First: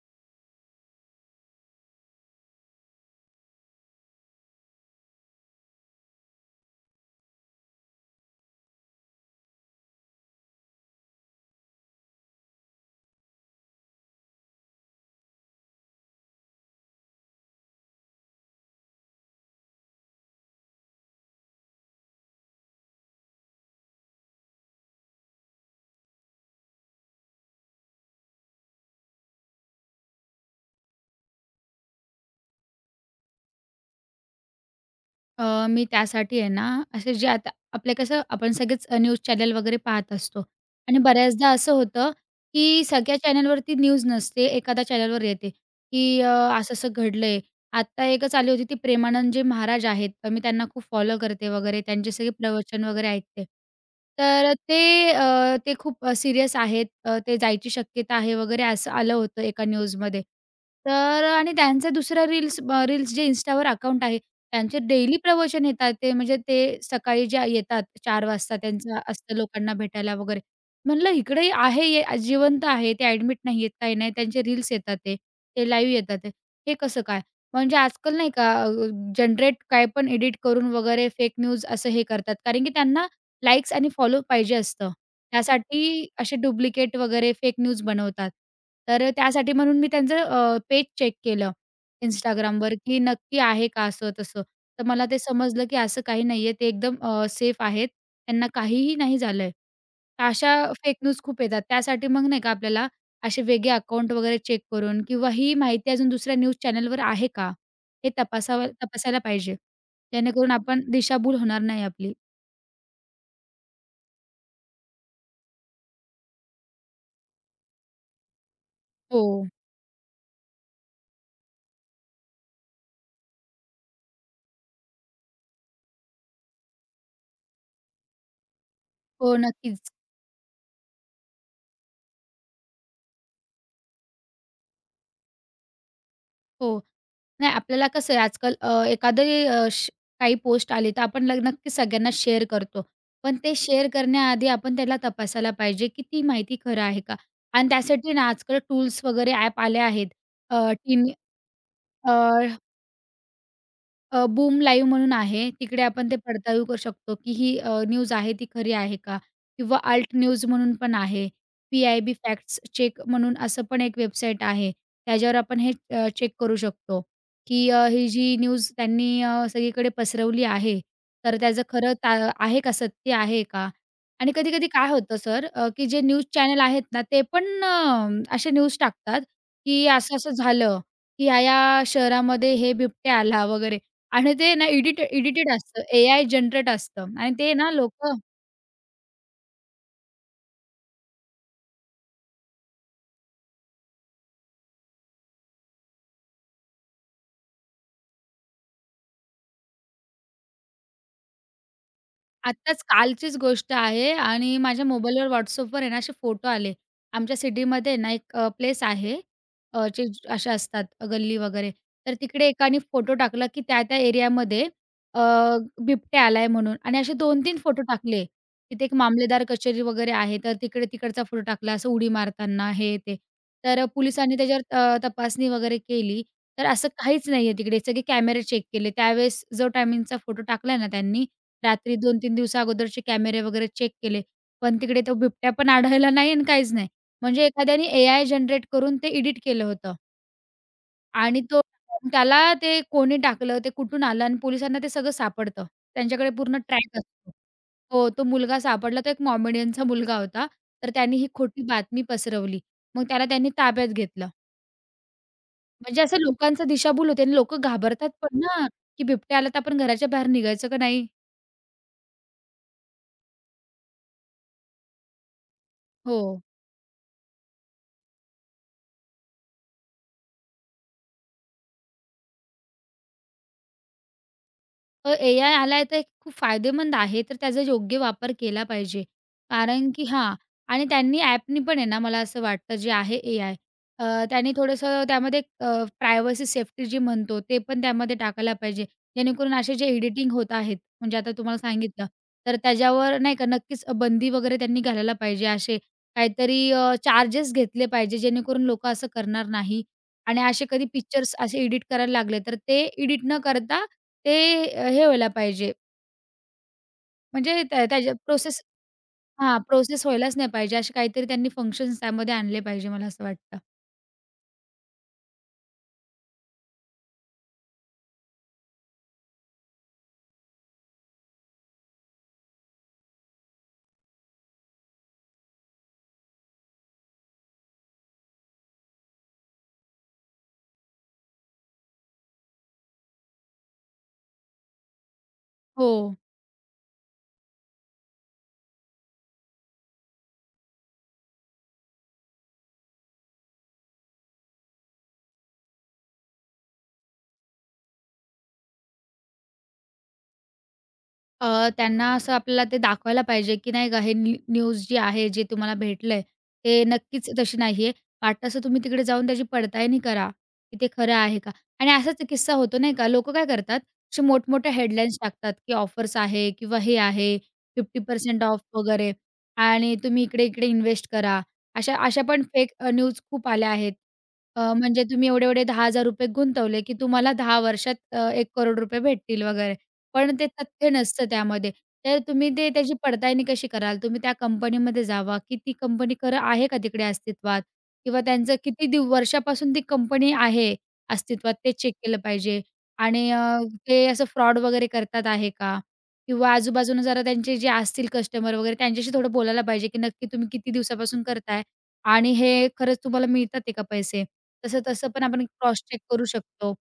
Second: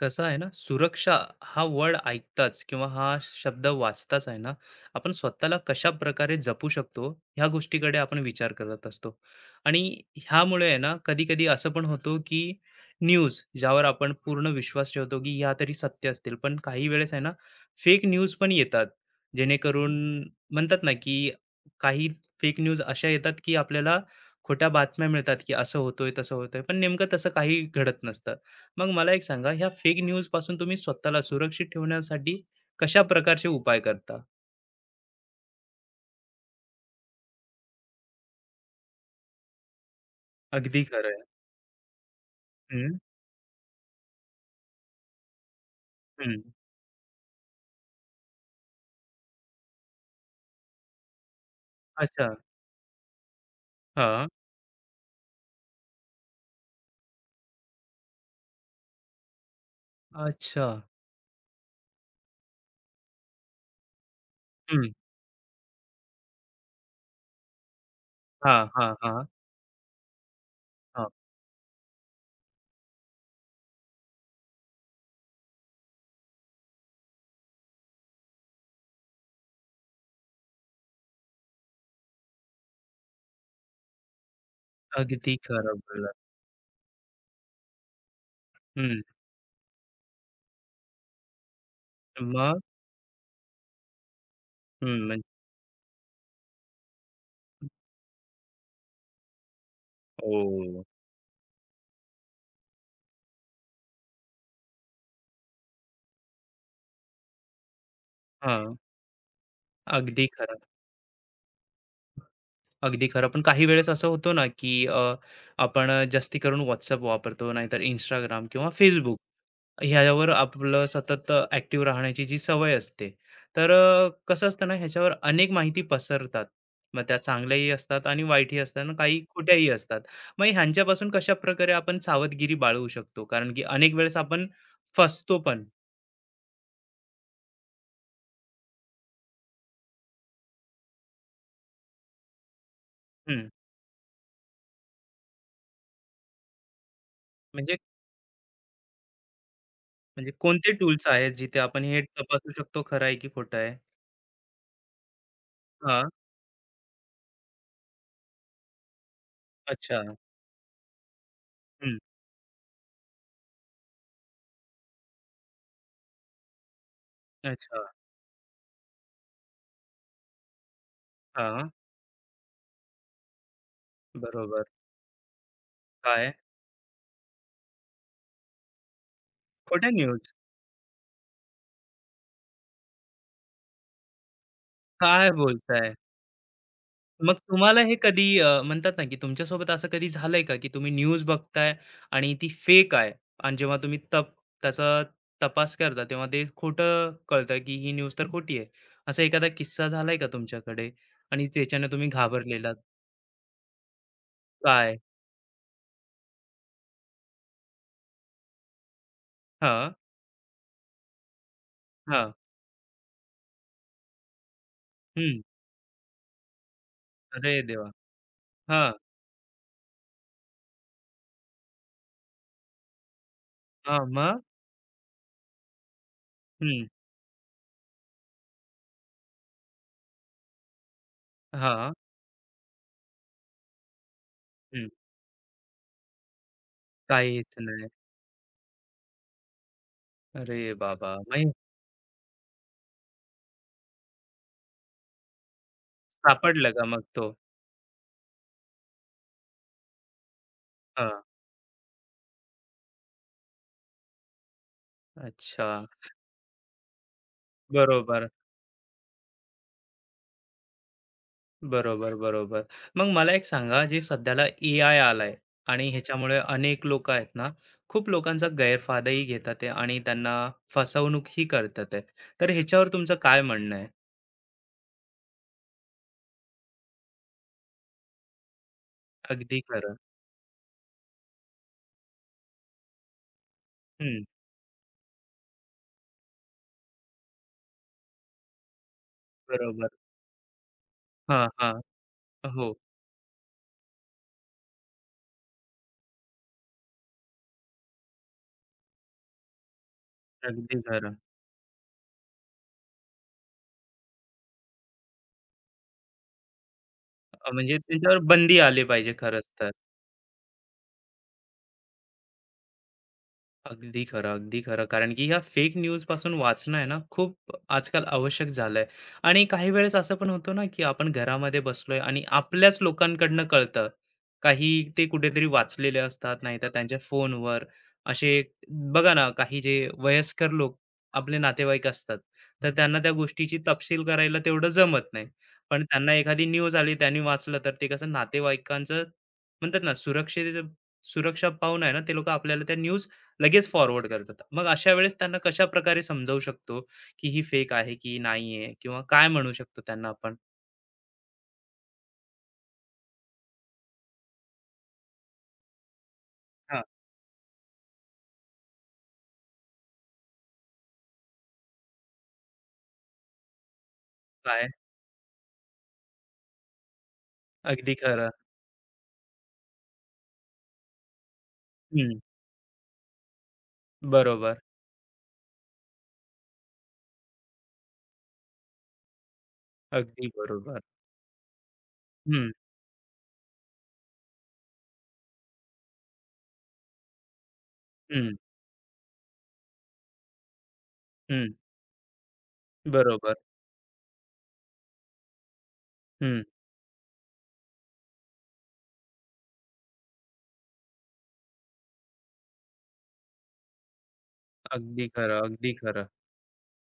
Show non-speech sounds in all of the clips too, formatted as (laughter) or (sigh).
कसं आहे ना, सुरक्षा हा वर्ड ऐकताच किंवा हा शब्द वाचताच आहे ना, आपण स्वतःला कशा प्रकारे जपू शकतो, ह्या गोष्टीकडे आपण विचार करत असतो. आणि ह्यामुळे आहे ना, कधी-कधी असं पण होतो की न्यूज ज्यावर आपण पूर्ण विश्वास ठेवतो, की ह्या तरी सत्य असतील. पण काही वेळेस आहे ना, फेक न्यूज पण येतात. जेणेकरून म्हणतात ना, की काही फेक न्यूज अशा येतात, की आपल्याला खोट्या बातम्या मिळतात, की असं होतंय, तसं होतंय. पण नेमकं तसं काही घडत नसतं. मग मला एक सांगा, ह्या फेक न्यूजपासून तुम्ही स्वतःला सुरक्षित ठेवण्यासाठी कशा प्रकारचे उपाय करता? मी त्यासाठी आहे ना, असे जे आता आपलं कसं आपण सगळेच न्यूज चॅनल वगैरे पाहत असतो. अगदी आणि खरं आहे. बऱ्याचदा असं होतं, की हं, सगळ्या चॅनलवरती न्यूज नसते, एखाद्या चॅनलवर येते, की हं. असं-असं घडलंय. आत्ता एकच आली होती ती प्रेमानंद जे महाराज आहेत, तर मी त्यांना खूप फॉलो करते वगैरे, त्यांचे सगळे अच्छा. प्रवचन वगैरे ऐकते. हां. तर ते ते खूप सीरियस आहेत, ते जायची शक्यता आहे वगैरे असं आलं होतं एका न्यूजमध्ये. अच्छा. तर आणि त्यांचं दुसरं रील्स रील्स जे Instaवर अकाउंट आहे, त्यांचे हं. डेली प्रवचन येतात ते म्हणजे ते सकाळी ज्या येतात 4 वाजता हां, हां, त्यांचं हां, असतं लोकांना भेटायला वगैरे. हां. म्हणलं इकडे आहे, हे जिवंत आहे, ते ॲडमिट नाही आहेत, काही नाही. त्यांचे रील्स येतात ते, ते लाईव्ह येतात ते. हे कसं काय? म्हणजे आजकाल नाही का जनरेट काय पण एडिट करून वगैरे फेक न्यूज असं हे करतात. कारण की त्यांना लाइक्स आणि फॉलो पाहिजे असतं. अगदी खरं त्यासाठी बोललात. असे डुप्लिकेट वगैरे फेक न्यूज बनवतात. हं. तर त्यासाठी म्हणून मी त्यांचं पेज चेक केलं मग? Instagramवर, की नक्की आहे का असं तसं. तर हं, मला ते म्हणजे समजलं, की असं काही नाहीये. ते एकदम सेफ आहेत. त्यांना काहीही नाही झालंय. तर अशा हो. फेक न्यूज खूप येतात. त्यासाठी मग नाही का आपल्याला असे वेगळे अकाउंट वगैरे चेक करून किंवा ही माहिती अजून दुसऱ्या न्यूज चॅनलवर आहे का, हे तपासावं हां. तपासायला पाहिजे. अगदी जेणेकरून खरं. आपण दिशाभूल होणार नाही आपली. अगदी खरं. पण काही वेळेस असं होतो ना, की आपण जास्ती करून WhatsApp वापरतो, नाहीतर Instagram किंवा Facebook. हो. ह्याच्यावर आपलं सतत ऍक्टिव्ह राहण्याची जी सवय असते तर कसं असतं ना ह्याच्यावर अनेक माहिती पसरतात. मग त्या चांगल्याही असतात आणि वाईटही असतात आणि काही हो, खोट्याही नक्कीच. असतात. मग ह्यांच्यापासून कशा प्रकारे आपण सावधगिरी बाळगू शकतो कारण की अनेक वेळेस आपण फसतो पण. हो. नाही, आपल्याला कसं आहे आजकाल, एखादी अ, श काही पोस्ट आली तर आपण नक्की सगळ्यांना शेअर करतो. पण हम्म, ते शेअर करण्याआधी आपण त्याला तपासायला पाहिजे, की ती माहिती खरं आहे का? आणि म्हणजे त्यासाठी ना आजकाल टूल्स वगैरे ॲप आले आहेत. म्हणजे अ, कोणते टीन टूल्स आहेत जिथे आपण हे तपासू शकतो खरं आहे की खोटं आहे? बूम लाईव्ह म्हणून आहे. तिकडे हा. आपण ते पडताळू करू शकतो, की ही न्यूज आहे ती खरी आहे का? किंवा अच्छा. अल्ट न्यूज म्हणून पण आहे. हम्म, पी-आय-बी फॅक्ट्स चेक म्हणून असं पण एक वेबसाईट आहे. त्याच्यावर आपण हे चेक करू शकतो, की अच्छा. ही जी न्यूज त्यांनी सगळीकडे पसरवली आहे, तर त्याचं हा. ता आहे का? सत्य आहे का? आणि बरोबर. कधी-कधी काय होतं सर, की जे न्यूज काय? चॅनल आहेत ना, ते पण असे न्यूज टाकतात, की खोट्या असं-असं न्यूज. झालं, की ह्या-ह्या शहरामध्ये हे बिबट्या आला वगैरे. आणि ते ना काय एडिटेड असतं, बोलताय? एआय जनरेट असतं आणि मग ते ना तुम्हाला हे लोकं. कधी अ, म्हणतात ना, की तुमच्यासोबत असं कधी झालंय का, की तुम्ही न्यूज बघताय आणि ती फेक आहे आणि जेव्हा तुम्ही त्याचा तपास करता, तेव्हा ते खोटं कळतं, की ही न्यूज तर खोटी आहे. असा एखादा किस्सा झालाय का तुमच्याकडे आणि त्याच्याने तुम्ही घाबरलेलात? आत्ताच कालचीच गोष्ट आहे, आणि माझ्या काय? मोबाईलवर WhatsAppवर आहे ना असे फोटो आले. आमच्या सिटीमध्ये ना एक प्लेस आहे, अ, हां, जे अशा असतात गल्ली वगैरे. तर हां, तिकडे एकाने फोटो टाकला की त्या-त्या एरियामध्ये अ, हं. बिबट्या आलाय म्हणून, आणि असे अरे 2-3 फोटो देवा! टाकले. तिथे हां, एक मामलेदार कचेरी वगैरे आहे, तर तिकडे तिकडचा फोटो टाकला, असं उडी मारताना हे ते. तर हां, पोलिसांनी मग? त्याच्यावर तपासणी वगैरे केली. तर हं, असं काहीच नाहीये तिकडे. सगळे कॅमेरे चेक केले. त्यावेळेस जो टायमिंगचा फोटो टाकलाय ना त्यांनी, हां, रात्री दोन 3 दिवसा अगोदरचे कॅमेरे वगैरे चेक केले. पण हं. तिकडे तो बिबट्या पण आढळला नाही आणि काहीच नाही. म्हणजे काहीच एखाद्याने नाही. एआय जनरेट करून ते एडिट केलं होतं. अरे बाबा! मग आणि हे तो, त्याला ते कोणी टाकलं, ते कुठून आलं, आणि पोलिसांना ते सगळं सापडतं. त्यांच्याकडे पूर्ण सापडलं का ट्रॅक मग तो? असतो. हो, तो मुलगा सापडला. तो एक मॉमेडियनचा मुलगा होता. तर त्याने हां, ही खोटी बातमी पसरवली. मग त्याला त्यांनी ताब्यात घेतलं. अच्छा. म्हणजे असं लोकांचं दिशाभूल होते आणि लोकं घाबरतात बरोबर. पण ना, की बिबट्या आला तर आपण घराच्या बाहेर निघायचं का नाही? बरोबर, बरोबर. मग मला एक सांगा, जे सध्याला ए-आय आलाय आणि हो. ह्याच्यामुळे अनेक लोकं आहेत ना, खूप लोकांचा गैरफायदाही घेतात आहे आणि त्यांना फसवणूकही करतात आहे. तर ह्याच्यावर तुमचं काय म्हणणं आहे? एआय आलाय तर खूप फायदेमंद आहे, तर त्याचा योग्य वापर केला पाहिजे. अगदी कारण खरं. की हां. आणि त्यांनी ॲपनी पण आहे ना, मला असं वाटतं जे आहे एआय, अ, हं, त्यांनी थोडंसं त्यामध्ये प्रायव्हसी सेफ्टी जी म्हणतो ते पण त्यामध्ये टाकायला पाहिजे. जेणेकरून असे जे बरोबर. एडिटिंग होत आहेत, म्हणजे आता हां, तुम्हाला हां. सांगितलं, तर हो, त्याच्यावर नाही का नक्कीच बंदी वगैरे त्यांनी घालायला पाहिजे. असे काहीतरी चार्जेस घेतले पाहिजे, जेणेकरून लोकं असं करणार नाही. आणि असे अगदी कधी खरं. पिक्चर्स असे एडिट करायला लागले, तर ते एडिट न करता ते हे व्हायला पाहिजे, अ, म्हणजे म्हणजे त्या त्याच्या त्याच्यावर बंदी प्रोसेस. आली पाहिजे खरंच हां, तर. प्रोसेस व्हायलाच नाही पाहिजे. असे काहीतरी त्यांनी फंक्शन्स त्यामध्ये आणले पाहिजे, मला असं वाटतं. अगदी खरं, अगदी खरं. कारण की ह्या फेक न्यूजपासून वाचणं आहे ना, खूप आजकाल आवश्यक झालंय. आणि काही वेळेस असं पण होतं ना, की आपण घरामध्ये बसलोय आणि आपल्याच लोकांकडनं कळतं. काही ते कुठेतरी वाचलेले असतात, नाहीतर त्यांच्या फोनवर असे बघा ना, काही जे वयस्कर लोक आपले नातेवाईक असतात, तर त्यांना त्या गोष्टीची तपशील करायला तेवढं जमत नाही. पण हो. त्यांना एखादी न्यूज आली, त्यांनी वाचलं, तर ते कसं नातेवाईकांचं म्हणतात ना, सुरक्षित सुरक्षा पाहून आहे ना, ते लोकं आपल्याला त्या न्यूज लगेच फॉरवर्ड करतात. मग अशा वेळेस त्यांना कशा प्रकारे समजावू शकतो, की ही फेक आहे की नाही आहे किंवा काय म्हणू शकतो त्यांना आपण? त्यांना असं आपल्याला ते दाखवायला पाहिजे, की नाही का हे न्यूज जी आहे, जे तुम्हाला भेटलंय, ते हां, नक्कीच तशी नाहीये. वाटतं असं तुम्ही तिकडे जाऊन त्याची पडताळणी करा, की ते खरं आहे का? आणि असाच एक किस्सा होतो नाही का, लोकं काय करतात, असे काय? मोठमोठ्या हेडलाईन्स टाकतात, की ऑफर्स आहे किंवा हे आहे अगदी खरं. 50% ऑफ वगैरे, आणि तुम्ही इकडे-इकडे इन्व्हेस्ट करा. अशा हं, अशा पण फेक न्यूज खूप आल्या आहेत. बरोबर. म्हणजे तुम्ही एवढे-एवढे ₹10,000 गुंतवले, की तुम्हाला 10 वर्षात ₹1,00,00,000 भेटतील वगैरे. अगदी पण ते बरोबर. तथ्य नसतं त्यामध्ये. तर तुम्ही हं, ते त्याची पडताळणी कशी कराल? तुम्ही त्या कंपनीमध्ये जावा, की ती कंपनी खरं आहे का तिकडे अस्तित्वात? किंवा हं, त्यांचं किती वर्षापासून ती कंपनी आहे हं. अस्तित्वात, ते चेक केलं पाहिजे. आणि बरोबर. ते असं फ्रॉड वगैरे करतात आहे का? हं. किंवा आजूबाजूनं जरा त्यांचे जे असतील कस्टमर वगैरे त्यांच्याशी थोडं बोलायला पाहिजे, की नक्की तुम्ही किती दिवसापासून करताय आणि हे खरंच तुम्हाला मिळतात आहे का पैसे? तसं अगदी तसं पण खरं, आपण अगदी क्रॉस चेक खरं. करू शकतो.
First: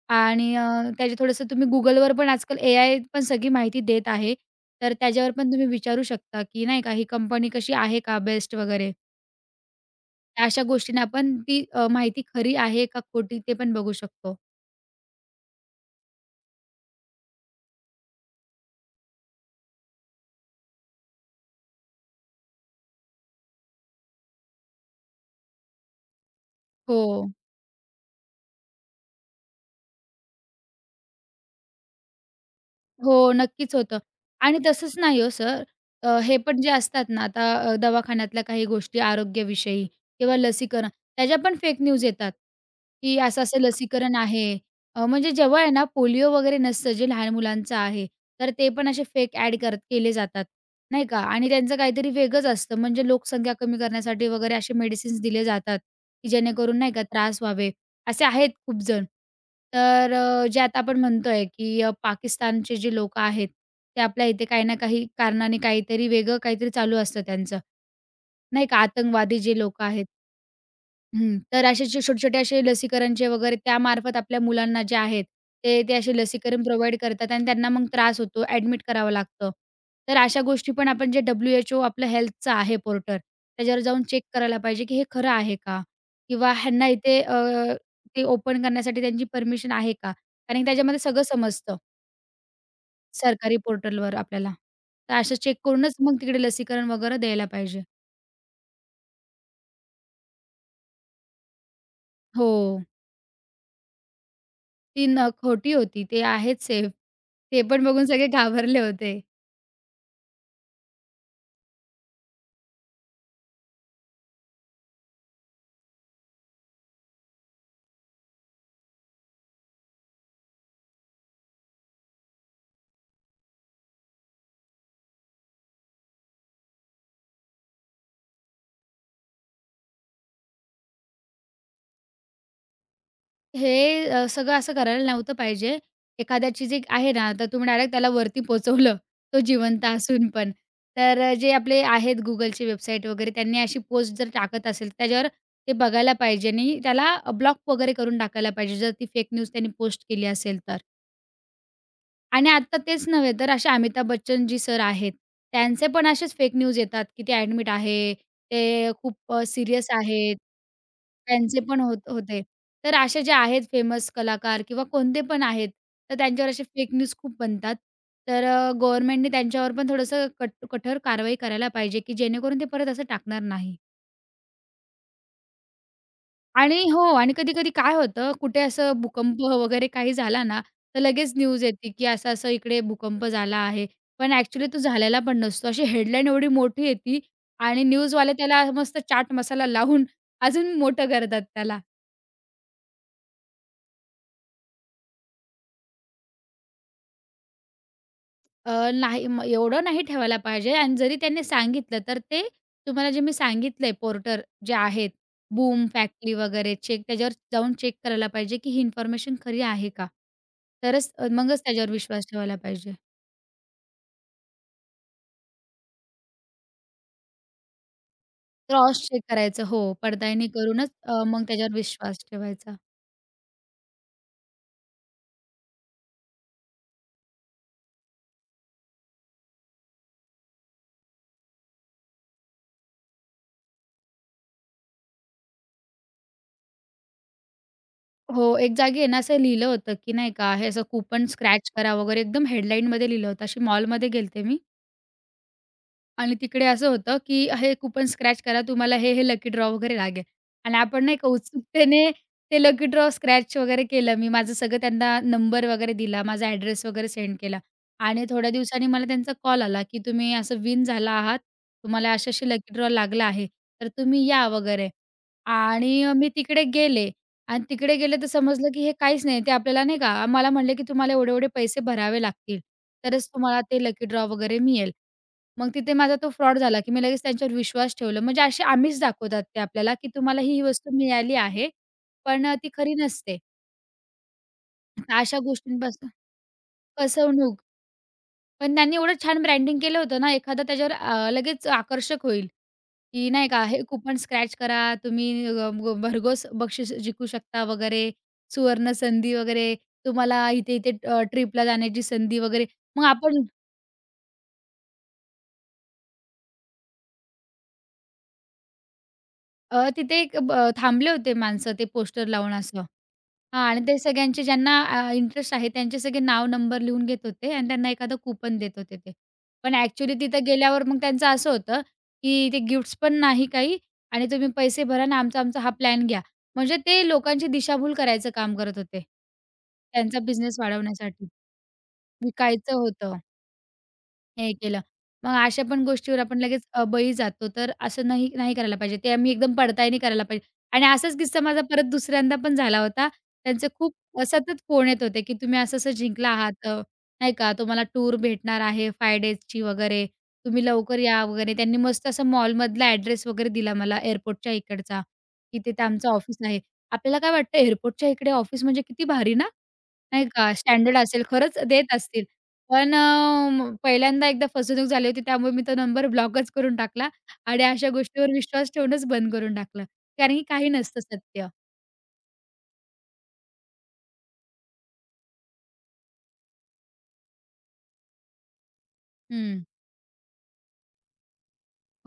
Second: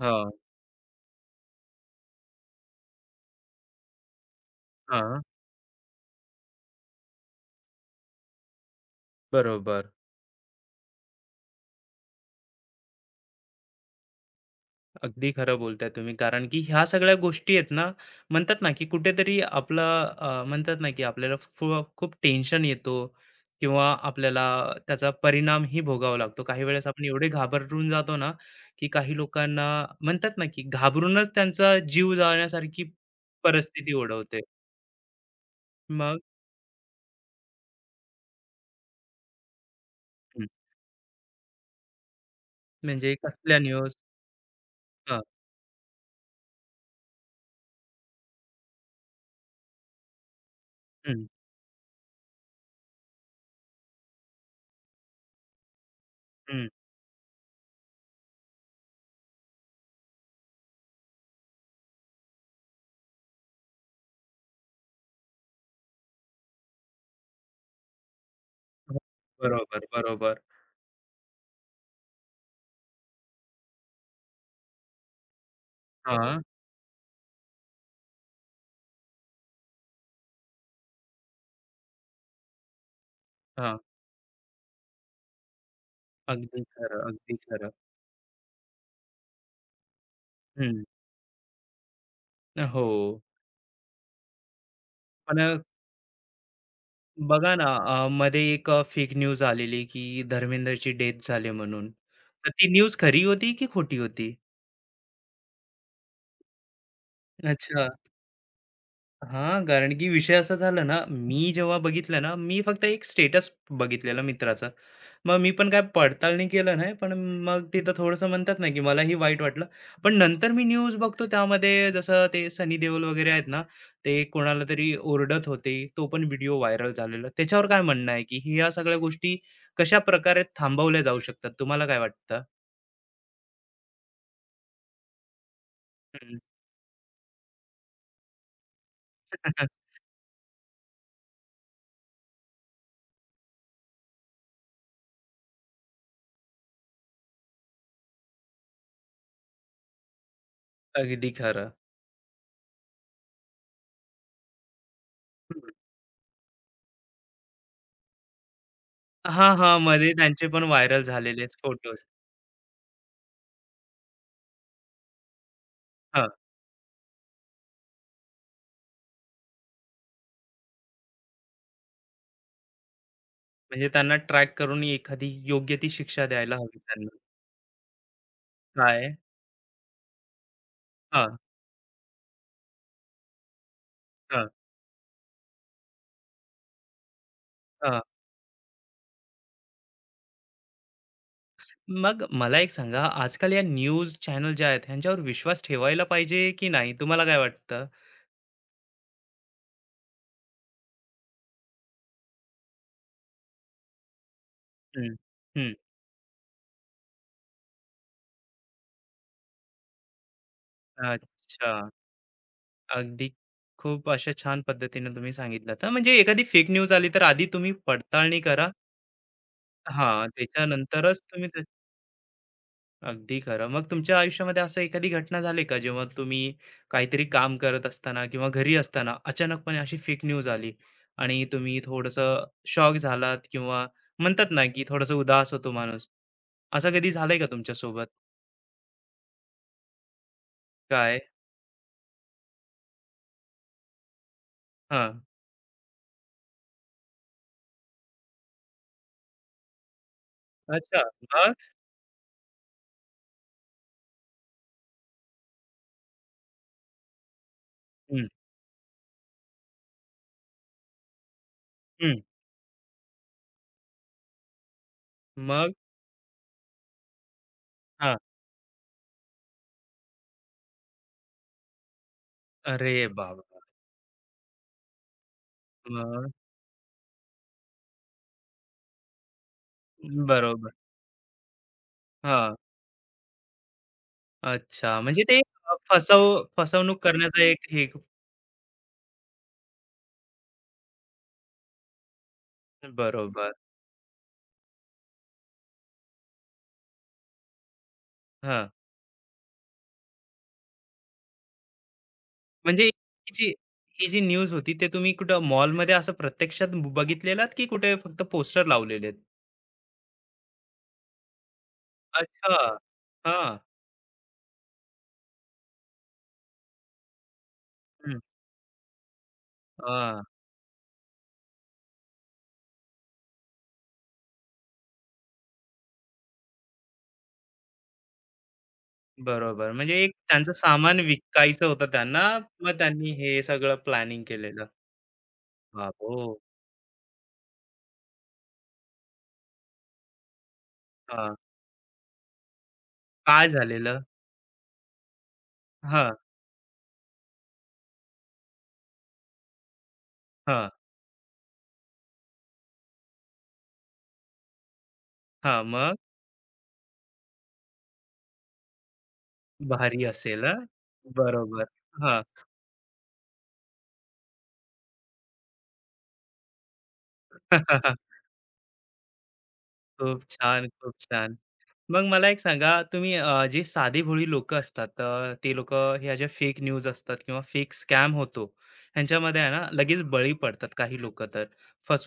हां, आणि त्याचे थोडंसं तुम्ही Googleवर पण, आजकाल एआय पण सगळी माहिती देत आहे. तर हां. त्याच्यावर पण तुम्ही विचारू शकता, की नाही का ही कंपनी कशी आहे का बेस्ट वगैरे. बरोबर. अशा गोष्टींना आपण ती माहिती खरी आहे का खोटी ते पण बघू शकतो. अगदी खरं बोलताय तुम्ही कारण की ह्या सगळ्या गोष्टी आहेत ना म्हणतात ना की कुठेतरी आपला म्हणतात ना की आपल्याला खूप टेन्शन येतो किंवा आपल्याला त्याचा परिणामही भोगावा लागतो काही वेळेस आपण एवढे हो. घाबरून जातो ना की काही लोकांना म्हणतात ना की घाबरूनच त्यांचा जीव जाण्यासारखी हो, नक्कीच परिस्थिती होतं. ओढवते. आणि तसंच नाही हो सर, मग हे पण जे असतात ना आता, दवाखान्यातल्या काही गोष्टी आरोग्याविषयी किंवा हं, लसीकरण, त्याच्या पण फेक न्यूज येतात, म्हणजे की कसल्या असं-असं न्यूज? लसीकरण आहे. हा. म्हणजे जेव्हा आहे ना पोलिओ वगैरे नसतं, जे लहान मुलांचं आहे, तर ते पण असे फेक ॲड केले जातात, नाही का? हं, आणि त्यांचं काहीतरी वेगळंच असतं, म्हणजे लोकसंख्या कमी करण्यासाठी वगैरे असे मेडिसिन्स दिले जातात, की हं, जेणेकरून नाही का त्रास व्हावे. असे आहेत खूप जण. तर जे आता आपण म्हणतोय, की पाकिस्तानचे जे लोकं आहेत, ते आपल्या इथे काही ना काही कारणाने काहीतरी वेगळं काहीतरी चालू असतं त्यांचं, नाही का? हो, आतंकवादी जे लोकं बरोबर आहेत. बरोबर. हं. तर असे जे छोटे-छोटे असे लसीकरणचे वगैरे त्यामार्फत आपल्या मुलांना जे आहेत, ते ते असे हा. लसीकरण प्रोव्हाईड करतात आणि त्यांना मग त्रास होतो, ॲडमिट करावं लागतं. तर अशा गोष्टी पण आपण जे WHO आपलं हेल्थचं आहे पोर्टल, हा त्याच्यावर जाऊन चेक करायला पाहिजे, की हे खरं आहे का? किंवा अगदी ह्यांना खरं, इथे अगदी खरं. ते ओपन करण्यासाठी त्यांची परमिशन आहे का? कारण की हं, त्याच्यामध्ये सगळं समजतं हो. सरकारी पोर्टलवर आपल्याला. तर असं चेक पण करूनच मग तिकडे लसीकरण वगैरे द्यायला बघा ना, पाहिजे. मध्ये एक फेक न्यूज आलेली, की धर्मेंद्रची डेथ झाली म्हणून. तर हो. ती न्यूज खरी होती की खोटी होती? ती खोटी होती. ते आहेत सेफ. ते पण अच्छा. बघून सगळे घाबरले होते. हां, कारण की विषय असा झाला ना, मी जेव्हा बघितलं ना, मी फक्त एक स्टेटस बघितलेलं मित्राचं. मग मी पण काय पडताळणी केलं नाही, पण मग तिथं थोडंसं म्हणतात ना, की मलाही वाईट वाटलं. पण नंतर मी न्यूज बघतो त्यामध्ये जसं ते सनी देओल वगैरे आहेत ना, ते कोणाला तरी ओरडत होते. तो पण व्हिडिओ व्हायरल झालेला. त्याच्यावर काय म्हणणं आहे, की ह्या सगळ्या गोष्टी कशाप्रकारे थांबवल्या जाऊ शकतात? तुम्हाला काय वाटतं? हे सगळं असं करायला नव्हतं पाहिजे. हं. एखाद्याची जी आहे ना, तर तुम्ही डायरेक्ट त्याला वरती पोहोचवलं, तो जिवंत (laughs) असून पण. तर जे आपले आहेत Googleची वेबसाईट वगैरे, त्यांनी अशी पोस्ट जर टाकत असेल, त्याच्यावर ते बघायला पाहिजे आणि त्याला ब्लॉक वगैरे करून टाकायला पाहिजे, जर ती फेक न्यूज त्यांनी पोस्ट केली असेल तर. अगदी खरं. आणि आता तेच नव्हे तर असे अमिताभ बच्चन जी सर आहेत, हं. त्यांचे पण असेच फेक न्यूज येतात, की ते ॲडमिट आहे, ते खूप हां, हां. सीरियस मध्ये आहेत. त्यांचे पण व्हायरल झालेले त्यांचे पण फोटोज. होत होते. तर असे जे आहेत फेमस कलाकार किंवा कोणते पण आहेत, तर त्यांच्यावर असे फेक न्यूज खूप बनतात. तर गव्हर्नमेंटने त्यांच्यावर पण थोडंसं कठोर कारवाई करायला पाहिजे, की जेणेकरून ते परत असं टाकणार नाही. म्हणजे त्यांना ट्रॅक करून एखादी योग्य ती शिक्षा द्यायला हवी आणि हो, त्यांना. आणि कधी-कधी काय होतं, कुठे असं काय? भूकंप वगैरे काही झाला ना, तर लगेच हां, न्यूज येते, की असं-असं इकडे भूकंप झाला आहे. पण हां, ॲक्चुअली तो झालेला पण नसतो. अशी हेडलाईन एवढी मोठी येते, आणि हां. न्यूजवाले त्याला मस्त चाट मसाला लावून अजून मोठं करतात त्याला. मग मला एक सांगा, आजकाल या न्यूज चॅनल ज्या आहेत, ह्यांच्यावर विश्वास ठेवायला पाहिजे की नाही? तुम्हाला काय वाटतं? नाही, मग एवढं नाही ठेवायला पाहिजे, आणि जरी त्यांनी सांगितलं, तर ते तुम्हाला जे मी सांगितलंय पोर्टर जे आहेत, हं, हं. बूम फॅक्टरी वगैरे त्याच्यावर जाऊन चेक करायला पाहिजे, की ही इन्फॉर्मेशन खरी आहे का? तरच मगच अच्छा. त्याच्यावर विश्वास ठेवायला पाहिजे. अगदी खूप अशा छान पद्धतीने तुम्ही सांगितलं. तर म्हणजे एखादी फेक न्यूज आली, तर आधी तुम्ही पडताळणी करा. क्रॉस चेक करायचं. हो, हां, पडताळणी करूनच त्याच्यानंतरच मग तुम्ही त्याच्यावर विश्वास ठेवायचा. अगदी खरं. मग तुमच्या आयुष्यामध्ये असं एखादी घटना झाली का, जेव्हा तुम्ही काहीतरी काम करत असताना किंवा घरी असताना अचानकपणे अशी फेक न्यूज आली आणि तुम्ही थोडंसं शॉक झालात किंवा म्हणतात ना, की थोडंसं उदास होतो माणूस. असं कधी झालंय का तुमच्यासोबत? हो, एक जागी आहे ना, असं लिहिलं होतं, की नाही का, हे असं काय? कूपन स्क्रॅच करा वगैरे एकदम हेडलाईनमध्ये लिहिलं होतं. अशी मॉलमध्ये गेले होते मी, हां. आणि तिकडे असं होतं, की हे कुपन स्क्रॅच करा, तुम्हाला हे, हे लकी ड्रॉ वगैरे लागेल. आणि अच्छा. आपण नाही का मग? उत्सुकतेने ते लकी ड्रॉ स्क्रॅच वगैरे केलं मी. माझं सगळं त्यांना नंबर वगैरे दिला, माझा ॲड्रेस वगैरे सेंड केला. आणि हं, थोड्या दिवसांनी मला त्यांचा कॉल आला, की तुम्ही असं विन झाला आहात. तुम्हाला हं. असे-असे लकी ड्रॉ लागला आहे, तर तुम्ही या वगैरे. मग? आणि मी तिकडे गेले, आणि तिकडे हां. गेले तर समजलं, की हे काहीच नाही. ते आपल्याला नाही का मला म्हणले, की तुम्हाला एवढे-एवढे पैसे भरावे लागतील, अरे तरच बाबा! तुम्हाला ते लकी ड्रॉ वगैरे मिळेल. मग तिथे माझा तो मग? फ्रॉड झाला, की मी लगेच त्यांच्यावर विश्वास ठेवला. म्हणजे असे आमिष दाखवतात ते आपल्याला, की तुम्हाला ही, ही बरोबर. वस्तू मिळाली आहे, पण हां. ती खरी नसते. अच्छा. म्हणजे अशा ते अ, गोष्टींपासून फसव फसवणूक करण्याचा फसवणूक. एक हे पण त्यांनी एवढं छान ब्रँडिंग केलं होतं ना, एखादा त्याच्यावर लगेच आकर्षक होईल, की नाही बरोबर. का, हे कूपन स्क्रॅच करा, तुम्ही भरघोस बक्षीस जिंकू शकता वगैरे, हां. सुवर्ण संधी वगैरे, तुम्हाला इथे-इथे ट्रिपला जाण्याची संधी वगैरे. म्हणजे मग ही आपण जी ही जी न्यूज होती, ते तुम्ही कुठं मॉलमध्ये असं प्रत्यक्षात बघितलेलात, की कुठे फक्त पोस्टर लावलेले आहेत? तिथे एक ब थांबले होते माणसं ते पोस्टर लावून अच्छा. असं. हां. हां, आणि ते सगळ्यांचे ज्यांना इंटरेस्ट आहे त्यांचे सगळे नाव, नंबर लिहून घेत होते आणि त्यांना एखादं हं. कुपन देत होते ते. पण ॲक्चुअली हां. तिथं गेल्यावर मग त्यांचं असं होतं, की ते गिफ्ट्स पण नाही काही, आणि तुम्ही पैसे भरा आणि आमचा-आमचा हा प्लॅन घ्या. म्हणजे ते लोकांची दिशाभूल करायचं काम करत होते. बरोबर. म्हणजे एक त्यांचा त्यांचं बिझनेस सामान वाढवण्यासाठी. विकायचं होतं त्यांना, मग विकायचं त्यांनी होतं. हे सगळं प्लॅनिंग हे केलेलं. केलं. मग अशा पण गोष्टीवर आपण बाबो! लगेच बळी जातो. तर असं नाही नाही करायला पाहिजे. ते आम्ही एकदम पडताळणी करायला पाहिजे. आणि असाच हां. किस्सा माझा परत दुसऱ्यांदा पण झाला होता. काय त्यांचे खूप झालेलं? सतत फोन येत होते, की तुम्ही असं-असं हां, जिंकला आहात, नाही का, तुम्हाला टूर भेटणार आहे 5 डेजची वगैरे, तुम्ही हां, लवकर या वगैरे. त्यांनी मस्त असं मॉलमधला ॲड्रेस वगैरे दिला मला एअरपोर्टच्या इकडचा, की हां. तिथे मग? आमचं ऑफिस आहे. आपल्याला काय वाटतं एअरपोर्टच्या इकडे ऑफिस म्हणजे किती भारी ना? भारी नाही असेल, का, हां? स्टँडर्ड असेल, खरंच बरोबर. देत हां. असतील. पण पहिल्यांदा एकदा फसवणूक झाली होती, त्यामुळे मी तो नंबर ब्लॉकच करून टाकला, आणि अशा (laughs) गोष्टीवर विश्वास ठेवणंच बंद करून टाकलं. खूप कारण की छान, काही खूप नसतं छान. सत्य. मग मला एक सांगा, तुम्ही जे साधेभोळी लोकं असतात, ते लोकं ह्या ज्या फेक न्यूज असतात किंवा फेक स्कॅम होतो, ह्यांच्यामध्ये आहे हं. ना, लगेच बळी पडतात काही लोकं तर,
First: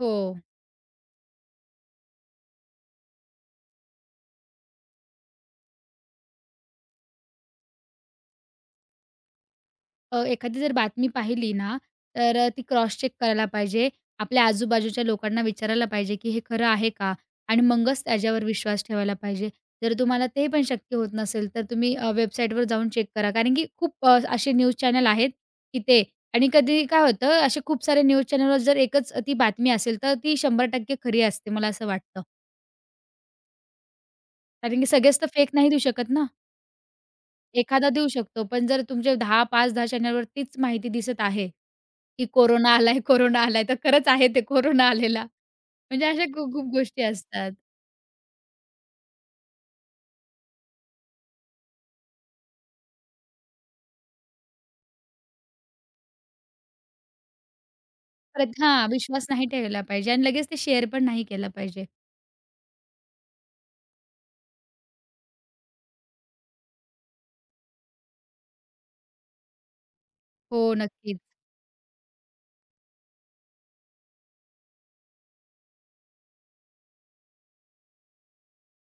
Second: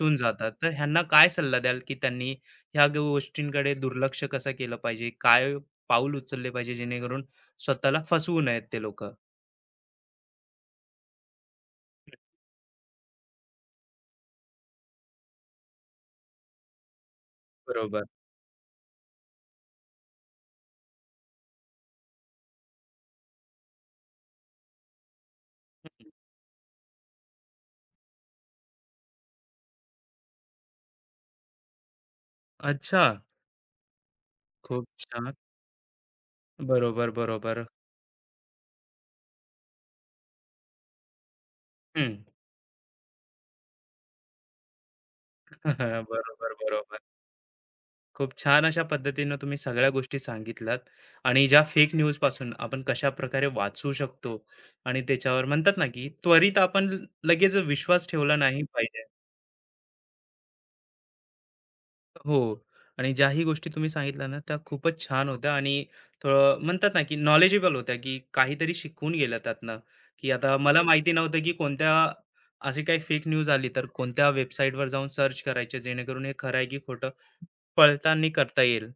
हो. जातात. तर ह्यांना काय सल्ला द्याल, की त्यांनी ह्या गोष्टींकडे दुर्लक्ष कसं केलं पाहिजे? काय पाऊल उचलले पाहिजे जेणेकरून स्वतःला फसवू नयेत ते लोकं? एखादी जर बातमी पाहिली ना, तर ती क्रॉस चेक करायला पाहिजे. आपल्या आजूबाजूच्या लोकांना विचारायला पाहिजे, की हे खरं आहे का? आणि मगच बरोबर. त्याच्यावर विश्वास ठेवायला पाहिजे. जर तुम्हाला ते पण शक्य होत नसेल, तर तुम्ही वेबसाईटवर जाऊन चेक करा. कारण की खूप असे न्यूज चॅनल आहेत की ते. हं. आणि कधी काय होतं, असे खूप सारे न्यूज चॅनलवर जर एकच ती बातमी असेल, तर ती 100% खरी असते, मला असं वाटतं. अच्छा. कारण खूप की सगळेच तर छान. फेक नाही देऊ शकत ना. बरोबर, बरोबर. एखादा देऊ शकतो, पण जर तुमचे 10, 5-10 चॅनलवर तीच माहिती दिसत आहे हं. की कोरोना आलाय, कोरोना आलाय, तर खरंच आहे ते कोरोना आलेला. (laughs) म्हणजे अशा खूप बरोबर, खूप बरोबर. गोष्टी असतात. खूप छान अशा पद्धतीनं तुम्ही सगळ्या गोष्टी सांगितल्यात आणि ज्या फेक न्यूज पासून आपण कशा प्रकारे वाचू शकतो आणि त्याच्यावर म्हणतात ना की त्वरित आपण लगेच विश्वास ठेवला परत नाही हां, पाहिजे. विश्वास नाही ठेवला पाहिजे आणि लगेच ते शेअर पण नाही केलं पाहिजे. हो. आणि ज्याही गोष्टी तुम्ही सांगितल्या ना त्या खूपच छान होत्या आणि थोडं म्हणतात ना की नॉलेजेबल होत्या की काहीतरी शिकून गेल्या त्यातनं की आता हो, मला माहिती नक्कीच. नव्हतं की कोणत्या अशी काही फेक न्यूज आली तर कोणत्या वेबसाईटवर जाऊन सर्च करायचे जेणेकरून हे खरं आहे की खोटं पडताळणी करता येईल.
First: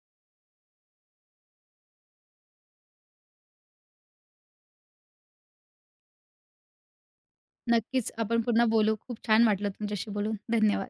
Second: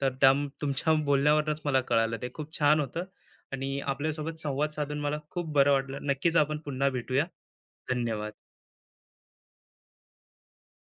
तर त्या तुमच्या बोलण्यावरूनच मला कळालं ते खूप छान होतं आणि आपल्यासोबत संवाद साधून मला खूप बरं वाटलं. नक्कीच आपण पुन्हा भेटूया. नक्कीच धन्यवाद. आपण पुन्हा बोलू. खूप छान वाटलं तुमच्याशी बोलून. धन्यवाद.